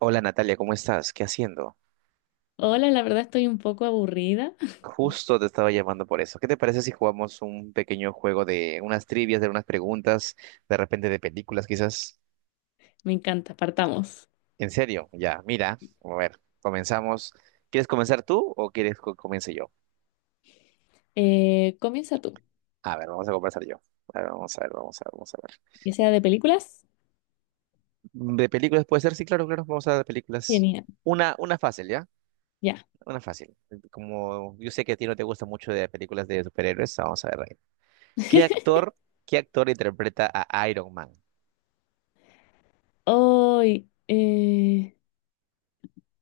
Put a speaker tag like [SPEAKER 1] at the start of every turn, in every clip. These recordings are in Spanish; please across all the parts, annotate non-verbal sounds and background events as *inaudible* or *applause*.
[SPEAKER 1] Hola Natalia, ¿cómo estás? ¿Qué haciendo?
[SPEAKER 2] Hola, la verdad estoy un poco aburrida.
[SPEAKER 1] Justo te estaba llamando por eso. ¿Qué te parece si jugamos un pequeño juego de unas trivias, de unas preguntas, de repente de películas, quizás?
[SPEAKER 2] Me encanta, partamos.
[SPEAKER 1] En serio, ya, mira, a ver, comenzamos. ¿Quieres comenzar tú o quieres que comience yo?
[SPEAKER 2] Comienza tú.
[SPEAKER 1] A ver, vamos a comenzar yo. A ver, vamos a ver, vamos a ver, vamos a ver.
[SPEAKER 2] ¿Que sea de películas?
[SPEAKER 1] ¿De películas puede ser? Sí, claro, claro, vamos a ver de películas.
[SPEAKER 2] Genial,
[SPEAKER 1] Una fácil, ¿ya?
[SPEAKER 2] ya.
[SPEAKER 1] Una fácil. Como yo sé que a ti no te gusta mucho de películas de superhéroes, vamos a ver. ¿Qué
[SPEAKER 2] *laughs*
[SPEAKER 1] actor, qué actor interpreta a Iron Man?
[SPEAKER 2] Hoy,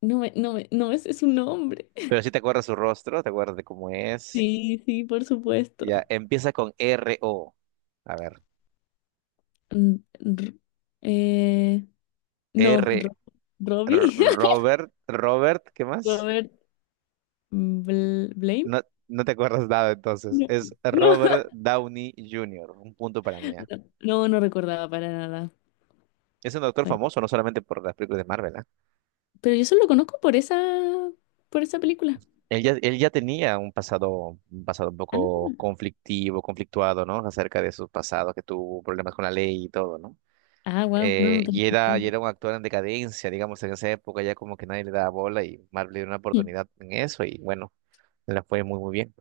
[SPEAKER 2] no me sé su nombre.
[SPEAKER 1] Pero
[SPEAKER 2] *laughs*
[SPEAKER 1] si te acuerdas su rostro, te acuerdas de cómo es.
[SPEAKER 2] Sí, sí, por supuesto.
[SPEAKER 1] Ya, empieza con R-O. A ver,
[SPEAKER 2] Mm, r- eh, no,
[SPEAKER 1] R, R-
[SPEAKER 2] Robbie, *laughs*
[SPEAKER 1] Robert, Robert, ¿qué más?
[SPEAKER 2] Robert Blame.
[SPEAKER 1] No, no te acuerdas nada entonces.
[SPEAKER 2] No,
[SPEAKER 1] Es
[SPEAKER 2] no,
[SPEAKER 1] Robert Downey Jr., un punto para mí, ¿ah?
[SPEAKER 2] *laughs* no, no recordaba para nada.
[SPEAKER 1] Es un doctor
[SPEAKER 2] Bueno,
[SPEAKER 1] famoso, no solamente por las películas de Marvel, ¿ah?
[SPEAKER 2] pero yo solo lo conozco por esa película.
[SPEAKER 1] Él ya tenía un pasado, un poco conflictivo, conflictuado, ¿no? Acerca de su pasado, que tuvo problemas con la ley y todo, ¿no?
[SPEAKER 2] Ah, wow, no, no tengo
[SPEAKER 1] Y era un actor en decadencia, digamos. En esa época ya como que nadie le daba bola y Marvel le dio una
[SPEAKER 2] idea.
[SPEAKER 1] oportunidad en eso y bueno, le la fue muy, muy bien.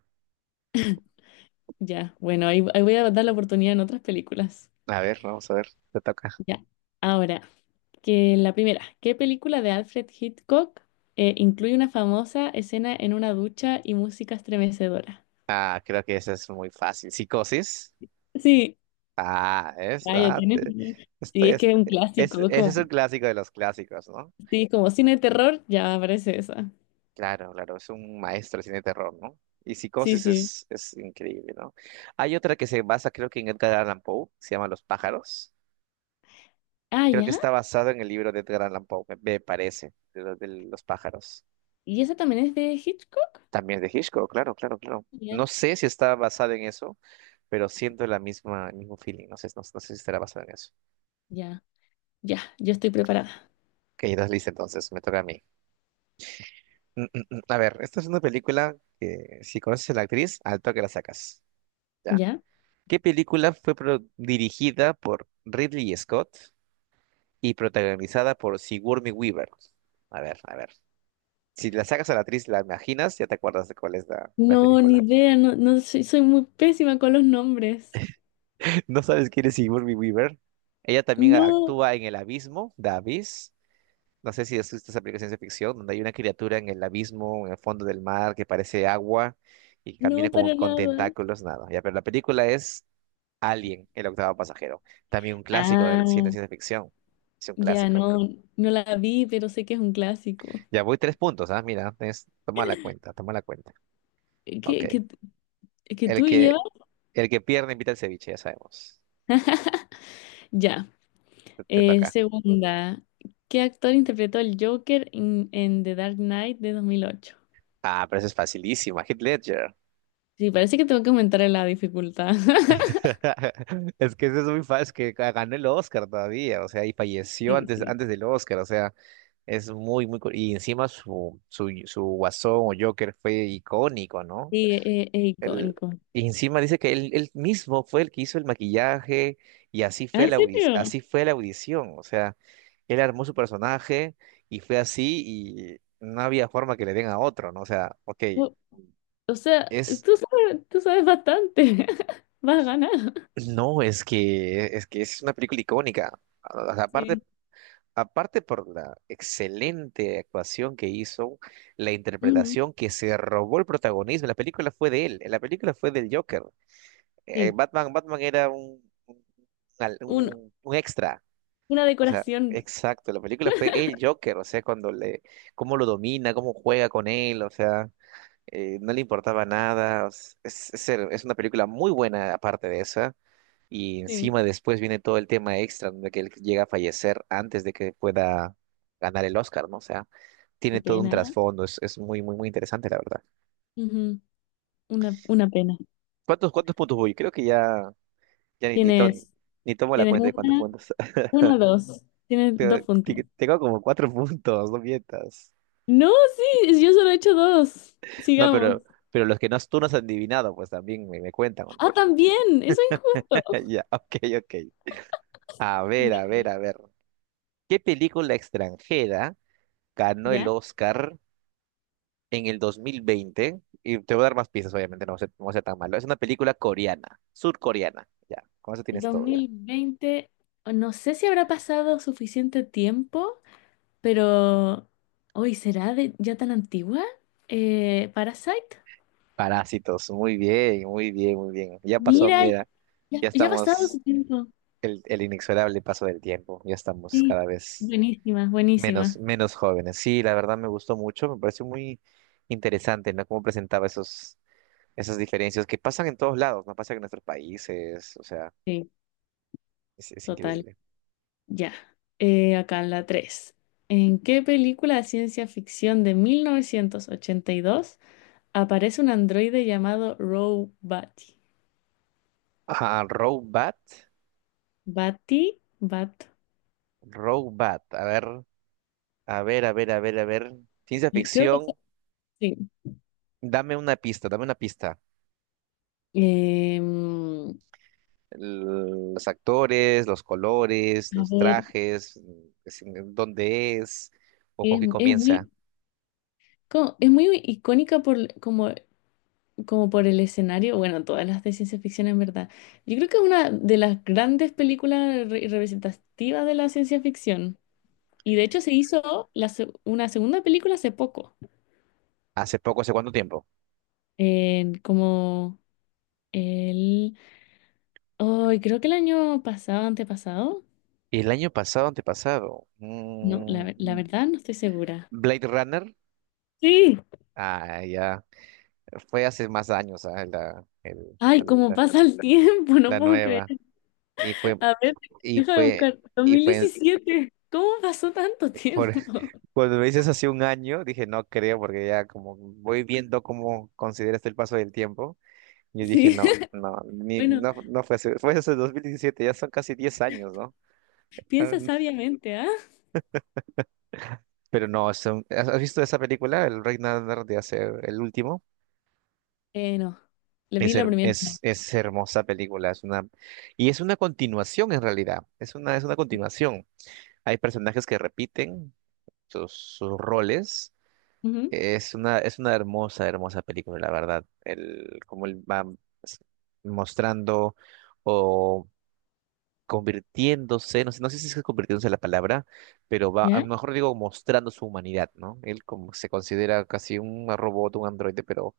[SPEAKER 2] Ya, bueno, ahí voy a dar la oportunidad en otras películas.
[SPEAKER 1] A ver, vamos a ver, te toca.
[SPEAKER 2] Ya. Ahora, que la primera, ¿qué película de Alfred Hitchcock incluye una famosa escena en una ducha y música estremecedora?
[SPEAKER 1] Ah, creo que esa es muy fácil. Psicosis.
[SPEAKER 2] Sí,
[SPEAKER 1] Ah, es,
[SPEAKER 2] vaya,
[SPEAKER 1] ah,
[SPEAKER 2] tienes.
[SPEAKER 1] te-
[SPEAKER 2] Sí,
[SPEAKER 1] estoy,
[SPEAKER 2] es que es
[SPEAKER 1] estoy-
[SPEAKER 2] un
[SPEAKER 1] es,
[SPEAKER 2] clásico, es
[SPEAKER 1] ese es un
[SPEAKER 2] como,
[SPEAKER 1] clásico de los clásicos, ¿no?
[SPEAKER 2] sí, como cine de terror, ya aparece esa.
[SPEAKER 1] Claro, claro, es un maestro del cine de terror, ¿no? Y
[SPEAKER 2] Sí,
[SPEAKER 1] Psicosis
[SPEAKER 2] sí.
[SPEAKER 1] es increíble, ¿no? Hay otra que se basa, creo que en Edgar Allan Poe, se llama Los pájaros.
[SPEAKER 2] Ah,
[SPEAKER 1] Creo que
[SPEAKER 2] ya.
[SPEAKER 1] está basado en el libro de Edgar Allan Poe, me parece, los de los pájaros.
[SPEAKER 2] ¿Y esa también es de Hitchcock?
[SPEAKER 1] También de Hitchcock, claro, claro, claro. No
[SPEAKER 2] Genial.
[SPEAKER 1] sé si está basado en eso, pero siento la misma, el mismo feeling. No sé, no sé si estará basado en eso.
[SPEAKER 2] Ya, ya, yo estoy preparada.
[SPEAKER 1] Ok, estás lista entonces, me toca a mí. Mm, mm, mm. A ver, esta es una película que si conoces a la actriz, al toque la sacas. ¿Ya?
[SPEAKER 2] ¿Ya?
[SPEAKER 1] ¿Qué película fue dirigida por Ridley Scott y protagonizada por Sigourney Weaver? A ver, a ver. Si la sacas a la actriz, la imaginas, ya te acuerdas de cuál es la
[SPEAKER 2] No, ni
[SPEAKER 1] película.
[SPEAKER 2] idea, no, no soy, soy muy pésima con los nombres.
[SPEAKER 1] *laughs* ¿No sabes quién es Sigourney Weaver? Ella también
[SPEAKER 2] No.
[SPEAKER 1] actúa en El Abismo, The Abyss. No sé si has visto esa película de ciencia ficción, donde hay una criatura en el abismo, en el fondo del mar, que parece agua y camina
[SPEAKER 2] No,
[SPEAKER 1] como
[SPEAKER 2] para
[SPEAKER 1] con
[SPEAKER 2] nada.
[SPEAKER 1] tentáculos, nada. Ya, pero la película es Alien, el octavo pasajero. También un clásico del cine de
[SPEAKER 2] Ah,
[SPEAKER 1] ciencia ficción. Es un
[SPEAKER 2] ya
[SPEAKER 1] clásico.
[SPEAKER 2] no, no la vi, pero sé que es un clásico.
[SPEAKER 1] Ya voy tres puntos, ¿ah? Mira, toma la cuenta, toma la cuenta. Ok.
[SPEAKER 2] Que
[SPEAKER 1] El
[SPEAKER 2] tú llevas?
[SPEAKER 1] que, el que pierde invita al ceviche, ya sabemos.
[SPEAKER 2] Ya.
[SPEAKER 1] Te toca.
[SPEAKER 2] Segunda, ¿qué actor interpretó el Joker en The Dark Knight de 2008?
[SPEAKER 1] Ah, pero eso es facilísima. Heath Ledger.
[SPEAKER 2] Sí, parece que tengo que aumentar la dificultad. *laughs*
[SPEAKER 1] *laughs* Es que eso es muy fácil, que ganó el Oscar todavía, o sea, y falleció
[SPEAKER 2] Sí,
[SPEAKER 1] antes,
[SPEAKER 2] sí.
[SPEAKER 1] antes del Oscar, o sea, es muy, muy. Y encima su Guasón o Joker fue icónico, ¿no?
[SPEAKER 2] Sí, es
[SPEAKER 1] El,
[SPEAKER 2] icónico.
[SPEAKER 1] y encima dice que él mismo fue el que hizo el maquillaje y así
[SPEAKER 2] Ah,
[SPEAKER 1] fue
[SPEAKER 2] ¿en
[SPEAKER 1] la audi-
[SPEAKER 2] serio?
[SPEAKER 1] así fue la audición, o sea, él armó su personaje y fue así y no había forma que le den a otro, ¿no? O sea, ok,
[SPEAKER 2] O, o sea,
[SPEAKER 1] es
[SPEAKER 2] tú sabes bastante. *laughs* Vas a ganar.
[SPEAKER 1] No, es que es una película icónica. O sea, Aparte,
[SPEAKER 2] Sí.
[SPEAKER 1] aparte por la excelente actuación que hizo, la
[SPEAKER 2] Ujú.
[SPEAKER 1] interpretación que se robó el protagonismo. La película fue de él, la película fue del Joker.
[SPEAKER 2] Sí.
[SPEAKER 1] Batman era un, un, al-
[SPEAKER 2] Un-
[SPEAKER 1] un- un extra.
[SPEAKER 2] una
[SPEAKER 1] O sea,
[SPEAKER 2] decoración.
[SPEAKER 1] exacto, la película fue el Joker. O sea, cómo lo domina, cómo juega con él, o sea, no le importaba nada. Es una película muy buena aparte de esa. Y
[SPEAKER 2] Sí.
[SPEAKER 1] encima después viene todo el tema extra donde que él llega a fallecer antes de que pueda ganar el Oscar, ¿no? O sea,
[SPEAKER 2] Qué
[SPEAKER 1] tiene todo un
[SPEAKER 2] pena.
[SPEAKER 1] trasfondo, es muy, muy, muy interesante, la verdad.
[SPEAKER 2] Ujú. Una pena.
[SPEAKER 1] ¿Cuántos puntos voy? Creo que ya ni, ni, to-
[SPEAKER 2] Tienes,
[SPEAKER 1] ni tomo la
[SPEAKER 2] tienes
[SPEAKER 1] cuenta de cuántos puntos. *laughs*
[SPEAKER 2] una, dos. Tienes dos puntos.
[SPEAKER 1] Tengo como cuatro puntos, no mientas.
[SPEAKER 2] No, sí, yo solo he hecho dos.
[SPEAKER 1] No,
[SPEAKER 2] Sigamos.
[SPEAKER 1] pero los que no, tú no has adivinado, pues también me cuentan, ¿o no?
[SPEAKER 2] Ah, también, eso es injusto.
[SPEAKER 1] *laughs* Ya, ok, ok. A ver,
[SPEAKER 2] Ya.
[SPEAKER 1] a ver, a ver. ¿Qué película extranjera ganó el
[SPEAKER 2] Ya,
[SPEAKER 1] Oscar en el 2020? Y te voy a dar más pistas, obviamente, no va a ser tan malo. Es una película coreana, surcoreana. Ya, con eso
[SPEAKER 2] el
[SPEAKER 1] tienes
[SPEAKER 2] dos
[SPEAKER 1] todo, ya.
[SPEAKER 2] mil veinte no sé si habrá pasado suficiente tiempo, pero hoy será de, ya tan antigua. Parasite.
[SPEAKER 1] Parásitos, muy bien, muy bien, muy bien. Ya pasó,
[SPEAKER 2] Mira,
[SPEAKER 1] mira,
[SPEAKER 2] ya,
[SPEAKER 1] ya
[SPEAKER 2] ya ha pasado
[SPEAKER 1] estamos,
[SPEAKER 2] su tiempo.
[SPEAKER 1] el inexorable paso del tiempo, ya estamos
[SPEAKER 2] Sí,
[SPEAKER 1] cada vez
[SPEAKER 2] buenísima,
[SPEAKER 1] menos,
[SPEAKER 2] buenísima.
[SPEAKER 1] menos jóvenes. Sí, la verdad me gustó mucho, me pareció muy interesante, ¿no? Cómo presentaba esos, esas diferencias que pasan en todos lados, no pasan en nuestros países, o sea,
[SPEAKER 2] Sí,
[SPEAKER 1] es
[SPEAKER 2] total.
[SPEAKER 1] increíble.
[SPEAKER 2] Ya, acá en la 3. ¿En qué película de ciencia ficción de 1982 aparece un androide llamado Roe Batty?
[SPEAKER 1] Ah, Robot,
[SPEAKER 2] Batty, Bat.
[SPEAKER 1] Robot, a ver. A ver, a ver, a ver, a ver. Ciencia
[SPEAKER 2] Y creo que
[SPEAKER 1] ficción,
[SPEAKER 2] sí.
[SPEAKER 1] dame una pista, dame una pista.
[SPEAKER 2] Em,
[SPEAKER 1] Los actores, los colores,
[SPEAKER 2] a
[SPEAKER 1] los
[SPEAKER 2] ver,
[SPEAKER 1] trajes, dónde es o con qué
[SPEAKER 2] es
[SPEAKER 1] comienza.
[SPEAKER 2] muy, es muy icónica por, como, como por el escenario. Bueno, todas las de ciencia ficción en verdad. Yo creo que es una de las grandes películas representativas de la ciencia ficción. Y de hecho se hizo una segunda película hace poco,
[SPEAKER 1] Hace poco, ¿hace cuánto tiempo?
[SPEAKER 2] en como el... Ay, creo que el año pasado, antepasado.
[SPEAKER 1] ¿Y el año pasado, antepasado?
[SPEAKER 2] No, la verdad no estoy segura.
[SPEAKER 1] ¿Blade Runner?
[SPEAKER 2] Sí.
[SPEAKER 1] Ah, ya. Fue hace más años, ah, La, el- la,
[SPEAKER 2] Ay, cómo
[SPEAKER 1] la-
[SPEAKER 2] pasa el *laughs* tiempo, no
[SPEAKER 1] la
[SPEAKER 2] puedo creer.
[SPEAKER 1] nueva. Y fue,
[SPEAKER 2] A ver,
[SPEAKER 1] y
[SPEAKER 2] déjame
[SPEAKER 1] fue,
[SPEAKER 2] buscar. dos
[SPEAKER 1] y
[SPEAKER 2] mil
[SPEAKER 1] fue
[SPEAKER 2] diecisiete ¿Cómo pasó tanto
[SPEAKER 1] por,
[SPEAKER 2] tiempo?
[SPEAKER 1] Cuando me dices hace un año, dije, no creo, porque ya como voy viendo cómo consideras el paso del tiempo, yo dije,
[SPEAKER 2] Sí.
[SPEAKER 1] no,
[SPEAKER 2] *laughs*
[SPEAKER 1] no, ni,
[SPEAKER 2] Bueno,
[SPEAKER 1] no, no fue hace, fue hace 2017, ya son casi 10 años, ¿no? Ah,
[SPEAKER 2] piensa
[SPEAKER 1] mm".
[SPEAKER 2] sabiamente, ¿ah?
[SPEAKER 1] Pero no, ¿has visto esa película, El Rey Nadar de Hacer el último?
[SPEAKER 2] No, le
[SPEAKER 1] Es,
[SPEAKER 2] vi la
[SPEAKER 1] her-
[SPEAKER 2] primera.
[SPEAKER 1] es,
[SPEAKER 2] No.
[SPEAKER 1] es hermosa película, es una, y es una continuación en realidad, es una continuación. Hay personajes que repiten sus roles.
[SPEAKER 2] Ujú.
[SPEAKER 1] Es una hermosa, hermosa película, la verdad. Cómo él va s- mostrando o convirtiéndose, no sé, si es que convirtiéndose la palabra, pero va, a lo
[SPEAKER 2] ¿Ya?
[SPEAKER 1] mejor digo mostrando su humanidad, ¿no? Él como se considera casi un robot, un androide, pero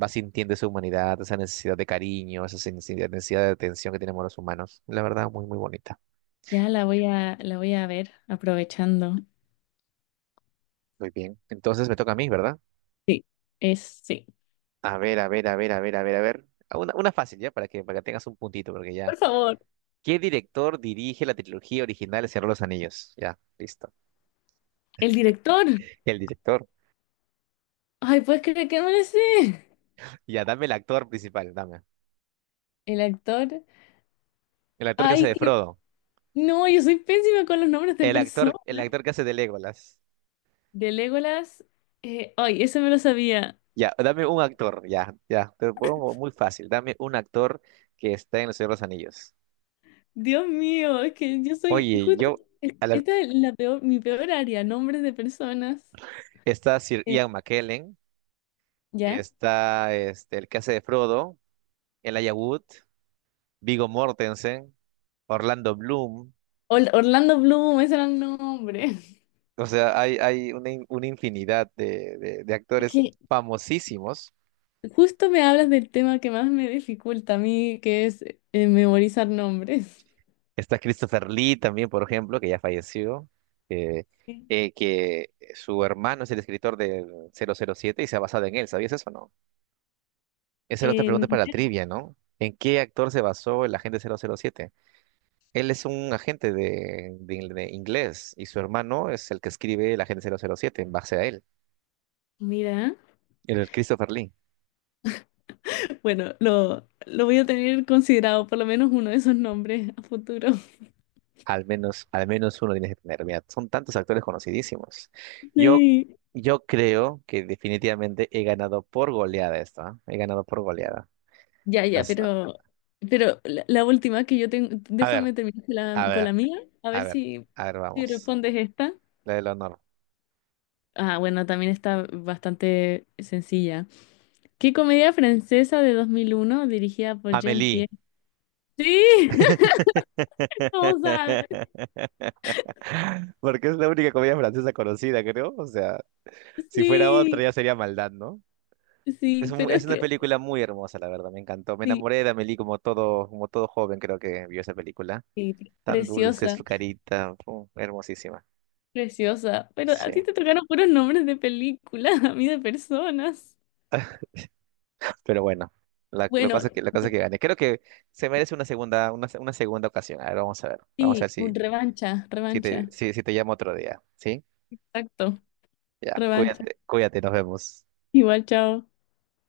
[SPEAKER 1] va sintiendo esa humanidad, esa necesidad de cariño, esa necesidad de atención que tenemos los humanos. La verdad, muy, muy bonita.
[SPEAKER 2] Ya la voy a ver aprovechando.
[SPEAKER 1] Muy bien. Entonces me toca a mí, ¿verdad?
[SPEAKER 2] Sí, es, sí.
[SPEAKER 1] A ver, a ver, a ver, a ver, a ver, a ver. Una fácil, ¿ya? Para que tengas un puntito, porque ya.
[SPEAKER 2] Por favor.
[SPEAKER 1] ¿Qué director dirige la trilogía original de Señor de los Anillos? Ya, listo.
[SPEAKER 2] El director.
[SPEAKER 1] El director.
[SPEAKER 2] Ay, ¿puedes creer que no lo sé?
[SPEAKER 1] Ya, dame el actor principal, dame.
[SPEAKER 2] El actor.
[SPEAKER 1] El actor que hace
[SPEAKER 2] Ay,
[SPEAKER 1] de
[SPEAKER 2] que.
[SPEAKER 1] Frodo.
[SPEAKER 2] No, yo soy pésima con los nombres de
[SPEAKER 1] El
[SPEAKER 2] personas.
[SPEAKER 1] actor, el actor que hace de Legolas.
[SPEAKER 2] De Legolas. Ay, eso me lo sabía.
[SPEAKER 1] Ya, dame un actor, ya, ya. Te lo pongo muy fácil. Dame un actor que está en el Señor de los Anillos.
[SPEAKER 2] Dios mío, es que yo soy.
[SPEAKER 1] Oye,
[SPEAKER 2] Justo.
[SPEAKER 1] a la-
[SPEAKER 2] Esta es la peor, mi peor área, nombres de personas.
[SPEAKER 1] está Sir
[SPEAKER 2] Eh,
[SPEAKER 1] Ian McKellen.
[SPEAKER 2] ¿Ya?
[SPEAKER 1] Está este, el que hace de Frodo. Elijah Wood. Viggo Mortensen. Orlando Bloom.
[SPEAKER 2] Orlando Bloom, ese era el nombre.
[SPEAKER 1] O sea, hay una infinidad de
[SPEAKER 2] Es
[SPEAKER 1] actores
[SPEAKER 2] que
[SPEAKER 1] famosísimos.
[SPEAKER 2] justo me hablas del tema que más me dificulta a mí, que es memorizar nombres.
[SPEAKER 1] Está Christopher Lee también, por ejemplo, que ya falleció, eh,
[SPEAKER 2] Sí.
[SPEAKER 1] que su hermano es el escritor del 007 y se ha basado en él. ¿Sabías eso o no? Esa era otra
[SPEAKER 2] Eh,
[SPEAKER 1] pregunta para la trivia, ¿no? ¿En qué actor se basó el agente 007? Él es un agente de inglés y su hermano es el que escribe el agente 007 en base a él,
[SPEAKER 2] Mira.
[SPEAKER 1] el Christopher Lee.
[SPEAKER 2] Bueno, lo voy a tener considerado por lo menos uno de esos nombres a futuro. *laughs*
[SPEAKER 1] Al menos uno tienes que tener. Mira, son tantos actores conocidísimos. Yo,
[SPEAKER 2] Sí.
[SPEAKER 1] yo creo que definitivamente he ganado por goleada esto, ¿ah? He ganado por goleada.
[SPEAKER 2] Ya, ya,
[SPEAKER 1] Las-
[SPEAKER 2] pero la última que yo tengo,
[SPEAKER 1] a
[SPEAKER 2] déjame
[SPEAKER 1] ver,
[SPEAKER 2] terminar
[SPEAKER 1] a
[SPEAKER 2] con la
[SPEAKER 1] ver,
[SPEAKER 2] mía, a
[SPEAKER 1] a
[SPEAKER 2] ver
[SPEAKER 1] ver,
[SPEAKER 2] si,
[SPEAKER 1] a ver,
[SPEAKER 2] si
[SPEAKER 1] vamos.
[SPEAKER 2] respondes esta.
[SPEAKER 1] La del honor.
[SPEAKER 2] Ah, bueno, también está bastante sencilla. ¿Qué comedia francesa de 2001 dirigida por
[SPEAKER 1] Amélie.
[SPEAKER 2] Jean-Pierre? Sí, *laughs* vamos a ver.
[SPEAKER 1] *laughs* Porque es la única comedia francesa conocida, creo. O sea, si fuera otra
[SPEAKER 2] Sí,
[SPEAKER 1] ya sería maldad, ¿no? Es,
[SPEAKER 2] sí,
[SPEAKER 1] un-
[SPEAKER 2] pero es
[SPEAKER 1] es una
[SPEAKER 2] que
[SPEAKER 1] película muy hermosa, la verdad, me encantó. Me
[SPEAKER 2] sí,
[SPEAKER 1] enamoré de Amélie como todo, joven, creo que vio esa película.
[SPEAKER 2] sí,
[SPEAKER 1] Tan dulce
[SPEAKER 2] preciosa.
[SPEAKER 1] su carita, fu, hermosísima.
[SPEAKER 2] Preciosa. Pero
[SPEAKER 1] Sí,
[SPEAKER 2] a ti te tocaron puros nombres de películas, *laughs* a mí de personas.
[SPEAKER 1] pero bueno, la
[SPEAKER 2] Bueno,
[SPEAKER 1] cosa que, la cosa que gane. Creo que se merece una segunda ocasión. A ver, vamos a ver. Vamos a
[SPEAKER 2] sí,
[SPEAKER 1] ver
[SPEAKER 2] un
[SPEAKER 1] si,
[SPEAKER 2] revancha,
[SPEAKER 1] si te,
[SPEAKER 2] revancha.
[SPEAKER 1] si, si te llamo otro día. ¿Sí?
[SPEAKER 2] Exacto,
[SPEAKER 1] Ya,
[SPEAKER 2] revancha.
[SPEAKER 1] cuídate, cuídate, nos vemos.
[SPEAKER 2] Igual, chao.